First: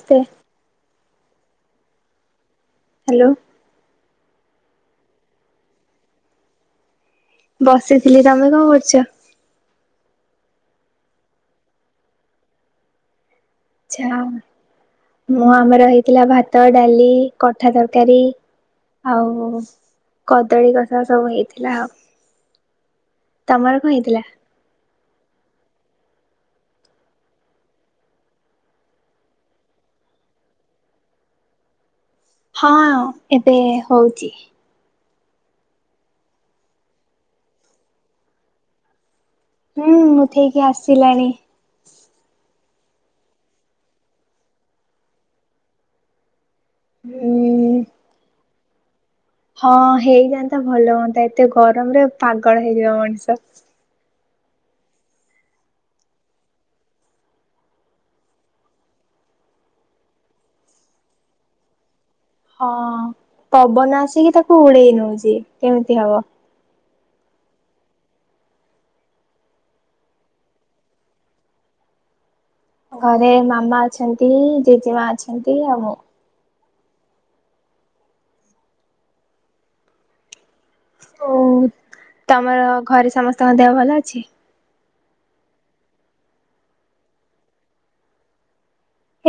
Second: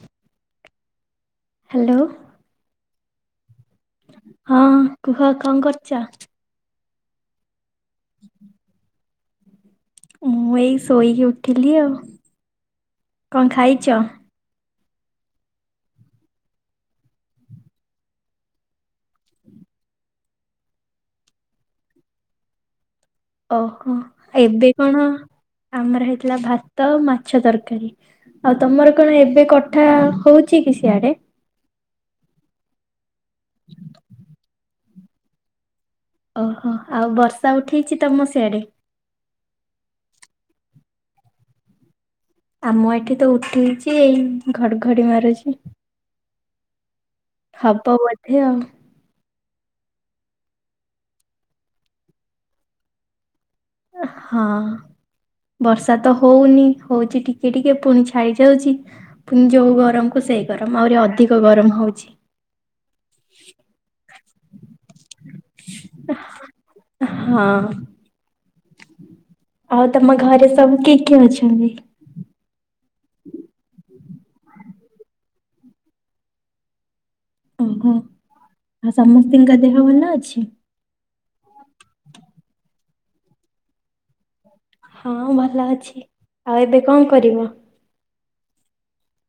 ନସ୍ସ୍ତେ hello hello ହଁ କୁହ କଣ କରୁଛ ବସିଥିଲି ତମେ କଣ କରୁଚ? ମୁଁ ଏଇ ଶୋଇକି ଉଠିଲି ଆଉ କଣ ଖାଇଚ? ଆଛା ମୁଁ ଆମର ହେଇଥିଲା ଭାତ, ଡାଲି, କଠା ତରକାରୀ ଆଉ କଦଳୀ କଷା ସବୁ ହେଇଥିଲା ଆଉ। ତମର କଣ ଓହୋ ହେଇଥିଲା? ଏବେ କଣ? ଆମର ହେଇଥିଲା ଭାତ ମାଛ ତରକାରୀ ଆଉ ତମର କଣ ଏବେ କଠା ହଉଛି କି ସିଆଡେ? ହଁ ଏବେ ହଉଚି। ଓହୋ ଆଉ ବର୍ଷା ଉଠେଇଚି ତମ ସିଆଡେ। ହୁଁ ମୁଠେଇକି ଆସିଲାଣି। ଆମ ଏଠିତ ଉଠେଚି ଏଇ ଘଡଘଡି ମାରୁଛି। ହୁଁ ହବ ବୋଧେଆଉ ହଁ ହେଇଯାଆନ୍ତା ଭଲ ହୁଅନ୍ତା ଏତେ ଗରମରେ ପାଗଳ ହେଇଯିବ ମଣିଷ। ହଁ ବର୍ଷାତ ହଉନି ହଉଚି ଟିକେଟିକେ ପୁଣି ଛାଡି ଯାଉଚି ପୁଣି ଯୋଉ ଗରମକୁ ସେଇ ଗରମ ଆହୁରି ଅଧିକ ଗରମ ହଉଚି। ହଁ ପବନ ଆସିକି ତାକୁ ଉଡ଼େଇ ନଉଚି କେମିତି ହବ? ହଁ ଆଉ ତମ ଘରେ ସବୁ କିଏ କିଏ ଅଛନ୍ତି? ଘରେ ମାମା ଅଛନ୍ତି ଜେଜେମା ଅଛନ୍ତି ଆଉ ମୁଁ। ଓହୋ ଆଉ ସମସ୍ତିଙ୍କ ଦେହ ଭଲ ଅଛି? ଓ ତମର ଘରେ ସମସ୍ତଙ୍କ ଦେହ ଭଲ ଅଛି? ହଁ ଭଲ ଅଛି ଆଉ ଏବେ କଣ କରିବ?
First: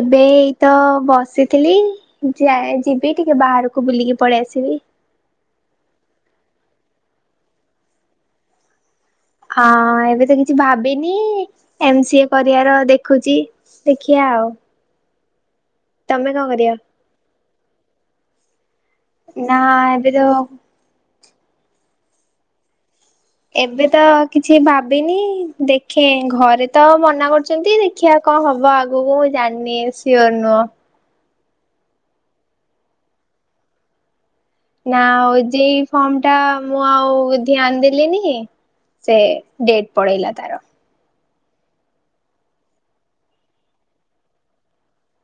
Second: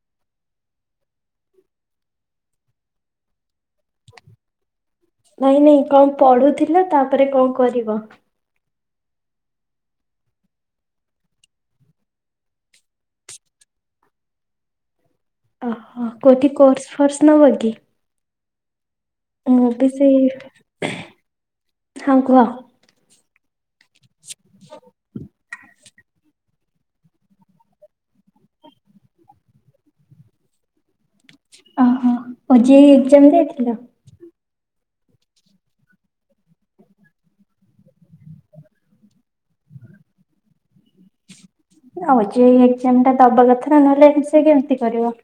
ଏବେ ଏଇତ ବସିଥିଲି ଯ ଯିବି ଟିକେ ବାହାରକୁ ବୁଲିକି ପଳେଇ ଆସିବି। ନାଇଁ ନାଇଁ କଣ ପଢୁଥିଲ ତାପରେ କଣ କରିବ? ହଁ ଏବେତ କିଛି ଭାବିନି ଏମ ସି ଏ କରିବାର ଦେଖୁଛି ଦେଖିବା ଆଉ ଓହୋ ତମେ କଣ କୋଠି କରିବ? କୋର୍ସ ଫୋର୍ସ ନବ କିି? ନା ଏବେ ତ ହଁ କୁହ ଏବେତ କିଛି ଭାବିନି ଦେଖେ ଘରେତ ମନା କରୁଛନ୍ତି ଦେଖିବା କଣ ହବ ଆଗକୁ ମୁଁ ଜାଣିନି ସିଓର ନୁହଁ। ଓହୋ ଓଜେଇ ଏକ୍ସଜାମ ଦେଇଥିଲ। ନାଁ ଓଜେଇ ଫର୍ମଟା ମୁଁ ଆଉ ଧ୍ୟାନ ଦେଲିିନି ସେ ଡେଟ ପଳେଇଲା ତାର। ହଉ ଓଜେଇ ଏକ୍ଜାମ ଟା ଦବା କଥା ନା ନହେଲେ ସେ କେମିତି କରିବ।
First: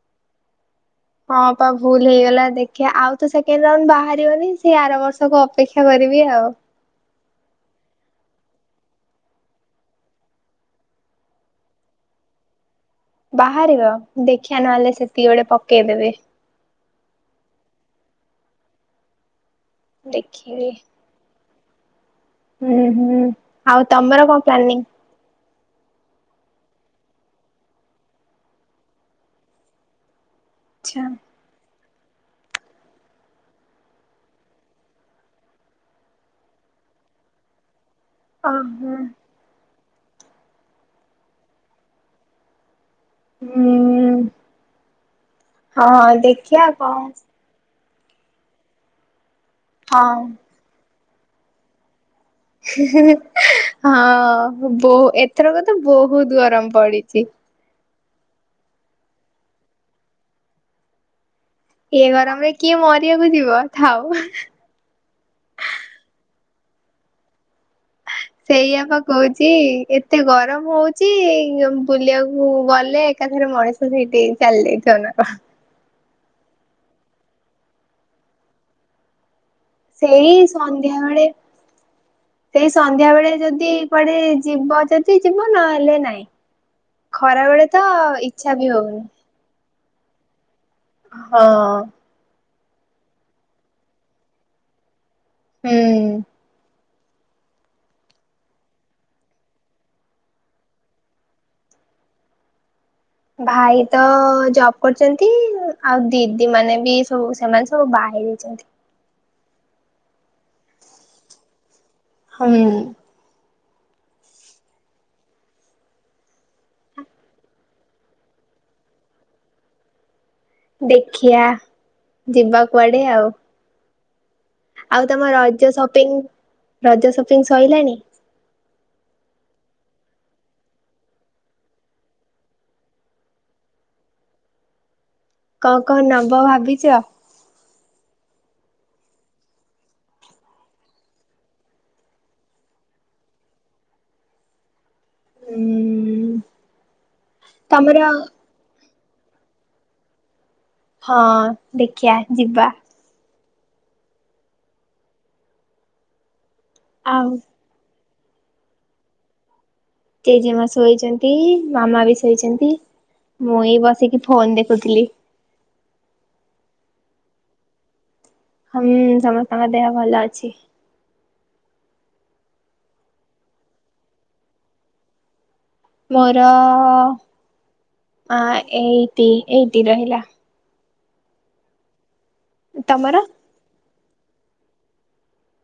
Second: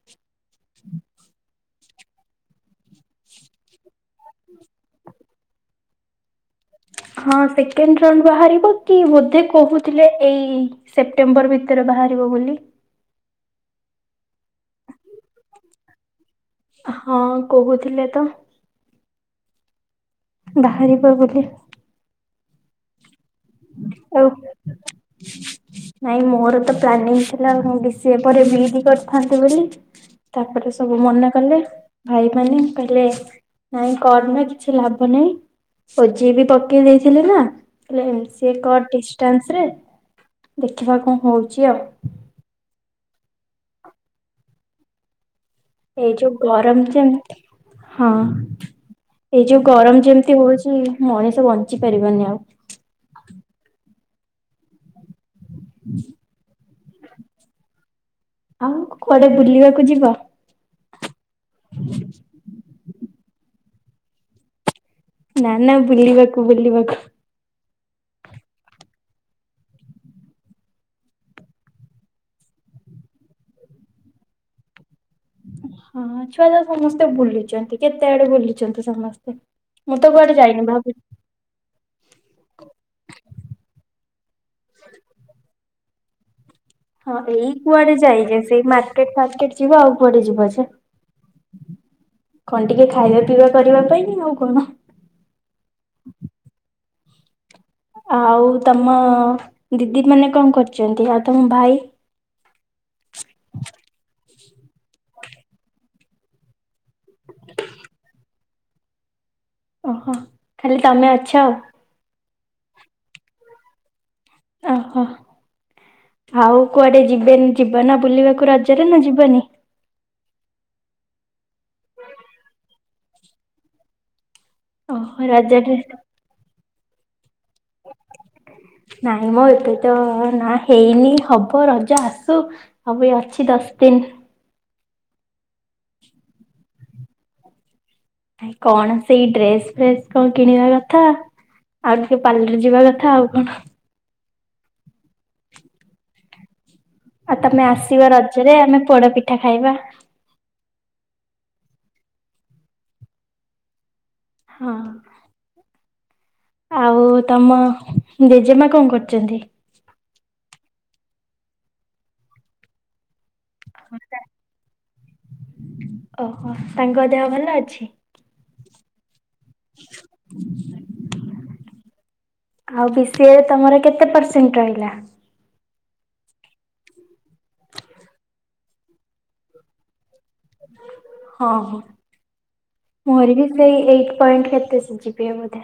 ହଁପା ଭୁଲ ହେଇଗଲା ଦେଖିବା ଆଉତ ସେକେଣ୍ଡ ରାଉଣ୍ଡ ବାହାରିବନି ସେ ଆର ବର୍ଷକୁ ଅପେକ୍ଷା କରିବି ଆଉ। ହଁ ସେକେଣ୍ଡ ରାଉଣ୍ଡ ବାହାରିବ କି ବୋଧେ କହୁଥିଲେ ଏଇ ସେପ୍ଟେମ୍ବର ଭିତରେ ବାହାରିବ ବୋଲି। ବାହାରିବ ଦେଖିିଆ ନହେଲେ ସେତିକି ବେଳେ ପକେଇଦେବି। ହଁ କହୁଥିଲେ ତ। ଦେଖିବି। ବାହାରିବ ବୋଲି ହୁଁ ହୁଁ ଆଉ ତମର କଣ ପ୍ଲାନିଂ ନାଇଁ ମୋର ତ ପ୍ଲାନିଂ ଥିଲା ବି ସିଏ ପରେ ବିଇଡି କରିଥାନ୍ତ ବୋଲି। ତାପରେ ସବୁ ଆଛା ମନା କଲେ। ଭାଇ ମାନ କହିଲେ ନାଇଁ କରନି ବା କିଛି ଲାଭ ନାହିଁ ଓଜେଇ ବି ପକେଇ ଦେଇଥିଲେ ନା ହେଲେ ସେ କଟ ଓହୋ। ଡିଷ୍ଟାନ୍ସରେ ଦେଖିବା କଣ ହଉଛି ଆଉ। ହୁଁ ଉଁ ଏଇ ହଁ ଯୋଉ ଦେଖିବା ଗରମ କଣ ଯେମତି ହଁ ଏଇ ଯୋଉ ଗରମ ଯେମିତି ହଉଛି ମଣିଷ ବଞ୍ଚି ପାରିବନି ଆଉ। ହୁଁ ହୁଁ ହଁ ବହୁ ଏ ଏଥରକ ତ ବହୁତ ଗରମ ପଡିଛି। ଆଉ କୁଆଡେ ବୁଲିବାକୁ ଯିବ? ଏ ଗରମରେ କିଏ ମରିବାକୁ ଯିବଥାଉ ନାନା ବୁଲିବାକୁ ବୁଲିବାକୁ ସେଇଆାପା କହୁଛି ଏତେ ଗରମ ହଉଚି ବୁଲିବାକୁ ଗଲେ ଏକାଥରେ ମଣିଷ ସେଇଠି ଚାଲିଯାଇଥାନ୍ତା। ହଁ ଛୁଆ ଯ ସମସ୍ତେ କେତେ ବୁଲିଛନ୍ତି କେତେ ଆଡେ ବୁଲିଛନ୍ତି ସମସ୍ତେ। ମୁଁ ତ ସେଇ କୁଆଡେ ଯାଇନି ଭାବୁ ସନ୍ଧ୍ୟା ବେଳେ ସେଇ ସନ୍ଧ୍ୟା ବେଳେ ଯଦି କୁଆଡେ ଯିବ ଯଦି ଯିବ ନହେଲେ ନାଇଁ ହ [inaudible] ହଁ ଏଇ କୁଆଡେ ଯାଇ ଯେେ ସେଇ ବି ହଉନି ମାର୍କେଟ ଫାର୍କେଟ ଯିବା ଆଉ କୁଆଡେ ଯିବ ଯେ ହଁ କଣ ଟିକେ ଖାଇବା ପିଇବା କରିବା ପାଇଁ ଆଉ କଣ। ହୁଁ ଉଁ ଆଉ ତମ ଦିଦି ମାନେ କଣ କରୁଛନ୍ତି ଆଉ ତମ ଭାଇ? ଭାଇ ତ ଜବ କରୁଛନ୍ତି ଆଉ ଦିଦି ମାନେ ବି ସବୁ ସେମାନେ ସବୁ ବାହା ହେଇଯାଇଛନ୍ତି। ଓହୋ ଖାଲି ତମେ ଅଛ ଆଉ। ହଁ। ଓହୋ ଆଉ କୁଆଡେ ଯିବେନି ଯିବ ନା ବୁଲିବାକୁ ରଜରେ ନା ଯିବନି। ଦେଖିଆ ଯିବା କୁଆଡେ ଆଉ। ଆଉ ଓହୋ ତମ ରଜ ରଜରେ ସପିଂ ରଜ ସ ନାଇଁ ମଁ ଏପ ତ ନା ହେଇନି ହବ ରଜ ଆସୁ ହବେ ଅଛି ଦଶ ଦିନ। କଣ କଣ ନବ ଭାବିଛ? କଣ ସେଇ ଡ୍ରେସ ଫ୍ରେସ କଣ କିଣିବା କଥା ଆଉ ଟିକେ ପାର୍ଲରରେ ଯିବା କଥା ଆଉ କଣ? ଉଁ ଆଉ ତମେ ତମର ଆସିବ ରଜରେ ଆମେ ପୋଡପି ପିଠା ଖାଇବା। ହଁ ଦେଖିବା ଯିବା। ହଁ। ଆଉ ତମ ଜେଜେମା କଣ କରୁଛନ୍ତି? ଜେଜେମା ଶୋଇଛନ୍ତି ମାମା ବି ଶୋଇଛନ୍ତି। ମୁଇ ବସିକି ଫୋନ ଦେଖୁଥିଲି। ଓହୋ ତାଙ୍କ ଦେହ ଭଲ ଅଛି। ହୁଁ ସମସ୍ତେ ତମ ଦେହ ଭଲ ଅଛି। ଆଉ ବି ଶି ଏ ରେ ତମର କେତେ ପରସେଣ୍ଟ ରହିଲା? ମୋର ଅ ଏଇଟି ଏଇଟି ରହିଲା। ହଁ ହଁ। ତମର? ମୋରି ବି ସେଇ ଏଇ ପଏଣ୍ଟ କେତେ ଜିପି ବୋଧେ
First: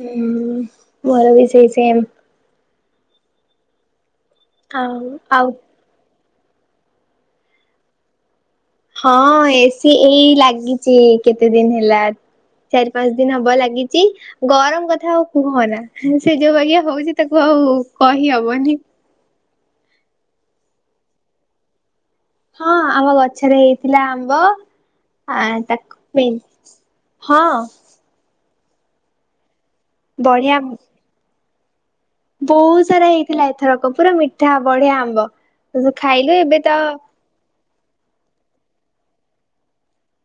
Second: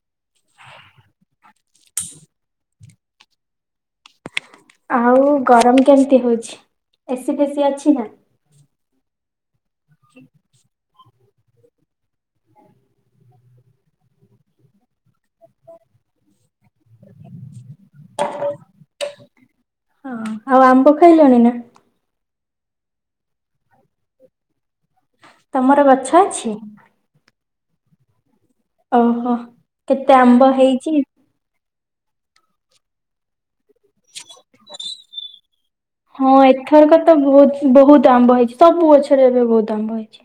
ହଁ ମର ବି ସେଇ ସେମ୍। ଆଉ ଗରମ କେମତି ହଉଛି? ଏସି ଫେସିି ଅଛି ନା। ହଁ ଏ ସି ଏଇ ଲାଗି କେତେ ଦିନ ହେଲା ଚାରି ପାଞ୍ଚ ଦିନ ହବ ଲାଗିଛି ଗରମ କଥା ହଉ କୁହନା ସେ ଯୋଉ ବାଗିଆ ହଉଛି ତାକୁ ଆଉ କହିହବନି। ହଁ ଆଉ ଆମ୍ବ ଖାଇଲାଣି ନା। ହଁ ଆମ ଗଛରେ ହେଇଥିଲା ଆମ୍ବ ଆ ତମର ଗଛ ତାକୁ ଅଛି? ହଁ ଓହୋ କେତେ ଆମ୍ବ ବଢିଆ ହେଇଛି ବହୁତ ସାରା ହେଇଥିଲା ଏ ଥରକ ପୁରା ମିଠା ବଢିଆ ବା ହଁ ଏଥରକ ତ ବହୁତ ବହୁତ ଆମ୍ବ ହେଇଛି ସବୁ ଗଛରେ ଏବେ ବହୁତ ଆମ୍ବ ହେଇଛି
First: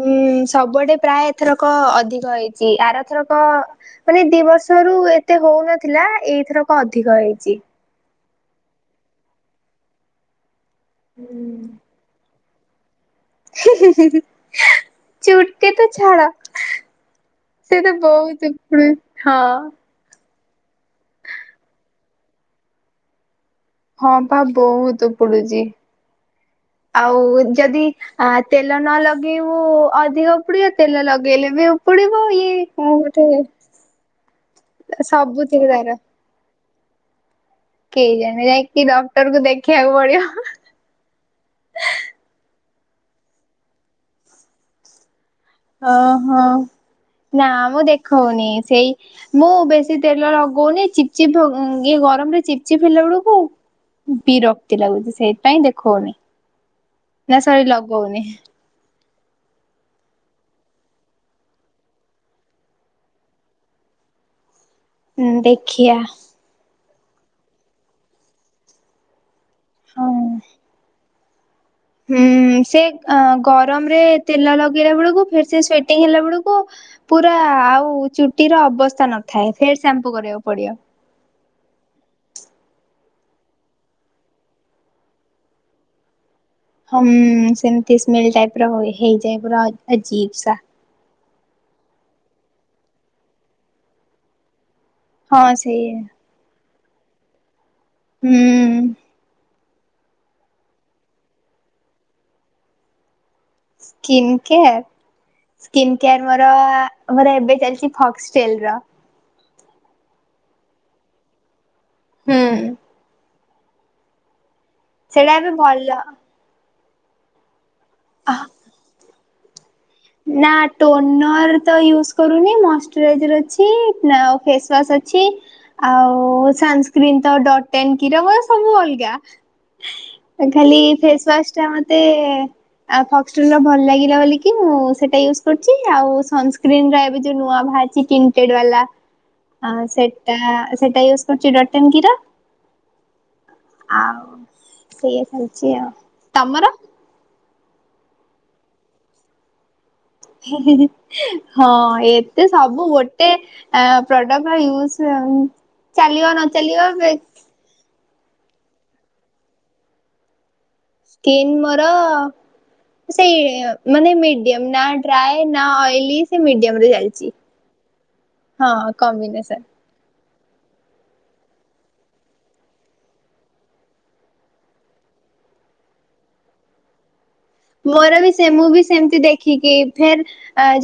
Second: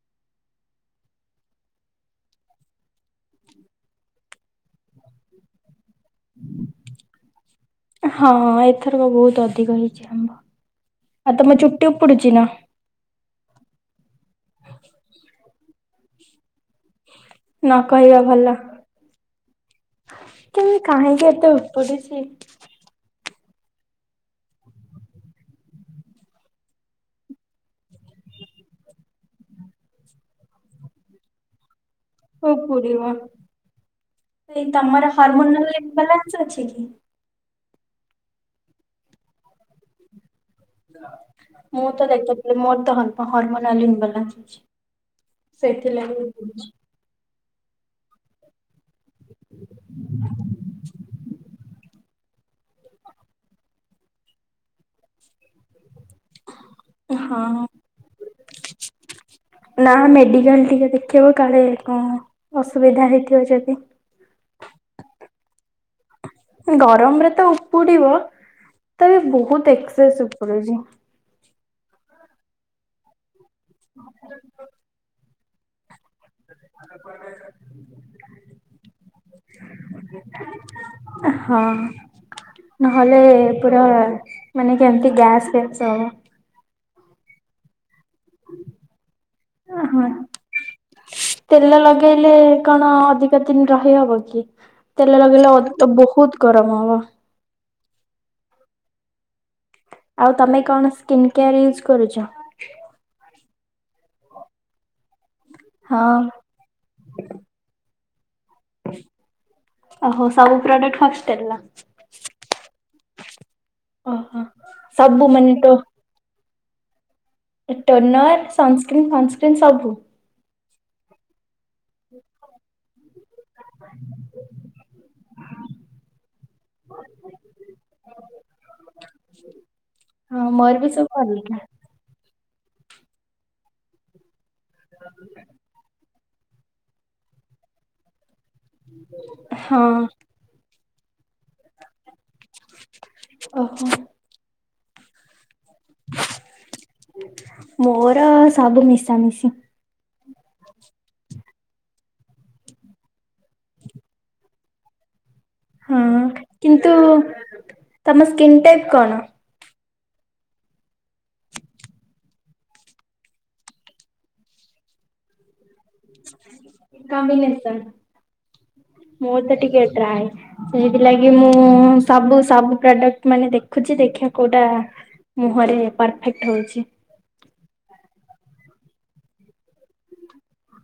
ହୁଁ ସବୁଆଡେ ପ୍ରାୟ ଏଥରକ ଅଧିକ ହେଇଛି ଆରଥରକ ମାନେ ଦି ବର୍ଷରୁ ଏତେ ହଉନଥିଲା ଥିଲା ଏଇଥରକ ଅଧିକ ହେଇଛି ହଁ ଏଥରକ ବହୁତ ଅଧିକ ହେଇଛି ଆମ୍ବ ଆତ ତମ ଚୁଟଉପଡୁଛି ନା ହ ଆ ଉଠ ତ ଝାଡ଼ା ନ ସେ ତ କହିବା ବହୁତ ଭଲ। ହଁ ତ କାହିଁକି ଏତେ ଉପୁଡିଛି ହଁ ପା ବହୁତ ଉପୁଡୁଛି ଆଉ ଯଦି ତେଲ ନ ଲଗେଇବୁ ଅଧିକ ଉପୁଡିବ ତେଲ ଲଗେଇଲେ ବି ଆଉ ହ ପୁରୀିବଇ ତମର ସବୁଥିରେ ହାର୍ମୋନଲାନ୍ସ ଅଛି ିକି କେହି ଜାଣେ ଯାଇକି ଡକ୍ଟର କୁ ଦେଖିବାକୁ ପଡିବ ମୁଁ ତ ଦେଖୁଥିଲି ମୋର ତ ହରମୋନାଲି ବାଲା ଅଛି ସେଥିଲାଗି ଓହୋ ଉପୁଡୁଛି ନା ମୁଁ ଦେଖ ହଉନି ସେଇ ମୁଁ ବେଶୀ ତେଲ ଲଗଉନି ଚିପ୍ ଚିପ୍ ଇଏ ଗରମ ରେ ଚିପଚିପିଲା ବେଳକୁ ବିରକ୍ତି ଲାଗୁଛି ସେଇଥିପାଇଁ ଦେଖଉନି ନା ହଁ। ସାର ଲଗହୁନି ନା ମେଡିକାଲ ଟିକେ ଦେଖେଇବ କାଳେ କଣ ଅସୁବିଧା ହେଇଥିବ ଯଦି ହଁ ଦେଖିଆ ଗରମରେ ତ ଉପୁଡିବ ତବେ ବହୁତ ଟେକ୍ସ ସୁପଡ଼ଛି ହୁଁ ସେ ଅ ଗରମ ରେ ତେଲ ଲଗେଇଲା ବେଳକୁ ଫେ ସେ ଟି ହେଲା ବେଳକୁ ପୁରା ଆଉ ଚୁଟିର ଅବସ୍ଥା ନଥାଏ ଫେରେ ସାମ୍ପୁ କରିବାକୁ ପଡିବ ହଁ ନହେଲେ ପୁରୁରା ମାନେ କେମିତି ଗ୍ୟାସ୍ ହବ ହଁ ସେମତି ହିଁ ସେମିତି ସ୍ମେଲ ଟାଇପ ର ହେଇ ଯାଏ ପୁରା ହେଇଯାଏ ପୁରା ହଁ। ଅଜୀବସା ତେଲ ଲଗେଇଲେ କଣ ଅଧିକ ଦିନ ରହି ହବ କି? ତେଲ ହଁ ସେଇ ଲଗିଲଲେ ବହୁତ ଗରମ ହ [unintelligible] ହୁଁ ଆଉ ତମେ କଣ ସ୍କିନ୍ କେୟାର ୟୁଜ୍ କରୁଛ? ସ୍କିନ୍ କେୟାର ସ୍କିନ୍ ହଁ କେୟାର ମୋର ମୋର ଏବେ ଚାଲିଛି ଫକ୍ସ ସେଲରା ଓହୋ ସବୁ ପ୍ରଡକ୍ଟ ଫକ୍ସ ଟେଲ୍ ର ହୁଁ ଓ ହ ସେଟା ଆମେ ଭଲ ଟୋନର ସନ୍ସ୍କ୍ରିନ ଫଂସ୍କ୍ରିନ [unintelligible] ସବୁ ନା ଟୋନର ତ ୟୁଜ୍ କରୁନି ମ ଟ୍ରେଜ ର ଅଛି ଆଉ ଫେଶ୍ଵାଶ ଅଛି, ଆଉ-ଉ-ଉ-ଉ ସଂସ୍କ୍ରି ନ ତ ଡ଼ଟ୍ ନ କି ର ସବୁ ଅଲଗା। ହଁ ମୋର ଖାଲି ବି ସବୁ ଅଲଗା। ଫେଶ୍ଵାଶଟା ମୋତେ-ଏ-ଏ ଆଉ ଫୋକ୍ସ ଟୁଲ ର ଭଲ ଲାଗିଲା ବୋଲି କି ମୁଁ ସେଇଟା ୟୁଜ୍ କରୁଛି। ଆଉ ସନସ୍କ୍ରିିନରେ ଏବେ ଯୋଉ ନୂଆ ବାହାରିଛି କି କୀଟ ବାଲା ହଁ ସେଟା ସେଟା ୟୁଜ୍ କରୁଚି ଡଟ୍ ଇନ୍ କି ର। ଓହୋ। ଆଉ ସେଇଆ ଚାଲିଛି ଆଉ। ତମର? ମୋର ସବୁ ମିଶାମିଶି। ହି-ହି-ହି ହଁ ଏତେ ସବୁ ଗୋଟେ ପ୍ରଡକ୍ଟ ୟୁଜ୍ ହଁ ଚାଲିବ ନ ଚାଲିବ କିନ୍ତୁ ଏବେ ତମ ସ୍କିନ୍ ଟାଇପ୍ କଣ? ସ୍କିନ ମୋର ସେଇ ମାନେ ମିଡିୟମ ନା ଡ୍ରାଏ ଅଇଲି ସେ ମିଡିୟମ୍ ରେ ଚାଲିଚି। କମ୍ବିନେସନ୍ ହଁ ମୋର ତ କମ୍ୱିନେସନ ଟିକେ ଡ୍ରାଏ। ସେଇଥିଲାଗି ମୁଁ ସବୁ ସବୁ ପ୍ରଡକ୍ଟ ମାନେ ଦେଖୁଛି ଦେଖିବା କୋଉଟା ମୁହଁରେ ପରଫେକ୍ଟ ହଉଛି। ମୋର ବି ସେ ମୁଁ ବି ସେମତି ଦେଖିକି ଫେର୍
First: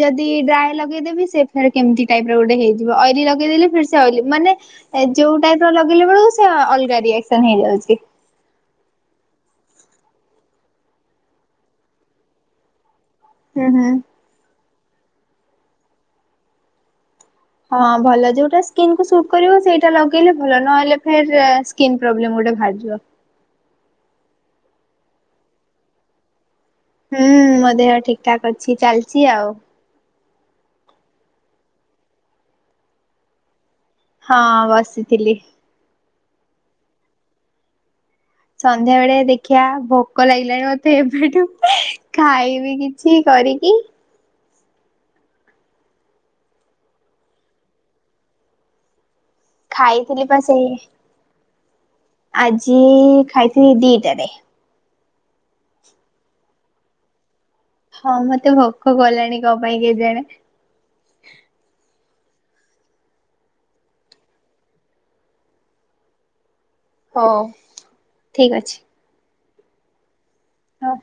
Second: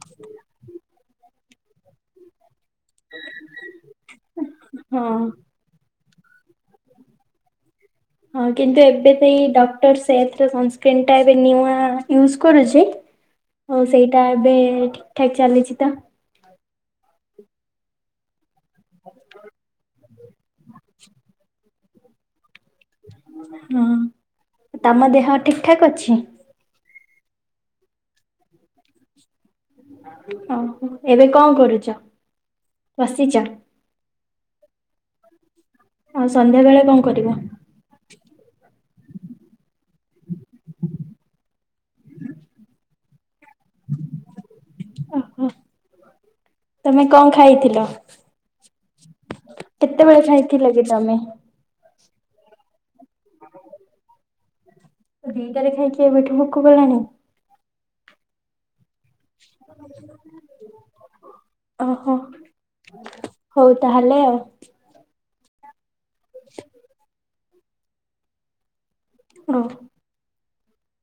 ଯଦି ଡ୍ରାଏ ହେଲା ଦେବି ସେ ଫେରି କେମତି ଟାଇପ୍ ର ଗୋଟେ ଅଇଲି ଲଗେଇଦେଲି ଫିର ସେ ଅଇଲି ମାନେ ହଁ। ଯୋଉ ଟାଇପ ର ଲ ବେଳକୁ ସେ ଅଲଗା ରିଏକ୍ସନ ହେଇଯାଉଛି ହଁ କିନ୍ତୁ ଏବେ ସେଇ ଡକ୍ଟର ସେ ସକ୍ର ଟା ଏବେ ନଆ ୟୁଜ କରୁଛି ହୁଁ ହଁ ହୁଁ। ସେଇଟା ଏବେ ଠିକ ଠାକ ଚାଲିଛି ତ ହଁ ଭଲ ଯୋଉଟା ସ୍କକୁ ସୁଟ୍ କରିବୁ ସେଇଟା ଲଗେଇଲେ ଭଲ ନହେଲେ ଫ ସ୍ନ୍ ପ୍ରବଲେ ଗୋଟେ ଜା ହଁ ତମ ଦେହ ଠିକ ଠାକ ଅଛି ହୁଁ ମୋ ଦେହ ଠିକ ଠାକ ଅଛି ଚାଲିଛି ଆଉ ଓୋ ଏବେ କଣ କରୁଛ ବସିଛ ହଁ ବାସିଥିଲି ଆଉ ସନ୍ଧ୍ୟା ବେଳେ କଣ କରିବ ସନ୍ଧ୍ୟା ବେଳେ ଦେଖିବା ଭ ଭୋକ ଲାଗିଲାଣି ମତେ ଏବେଠୁ ଖାଇବି କିଛି କରି କି ଓହୋ ତମେ କଣ ଖାଇଥିଲ ଖାଇଥିଲି କେତେବେଳେ ପା ସେଇ ଖାଇଥିଲା କି ତମେ ଆଜି ଖାଇଥିଲ ଦିଦଲେ ଦିଇଟାରେ ଖାଇକି ଏବେଠୁ ଭୋକ ଗଲାଣି ହଁ ମତେ ଭଉ ଓହୋ ହଉ ତାହେଲେ ଆଉ ହ ଠିକ ଅଛି ହ ହଁ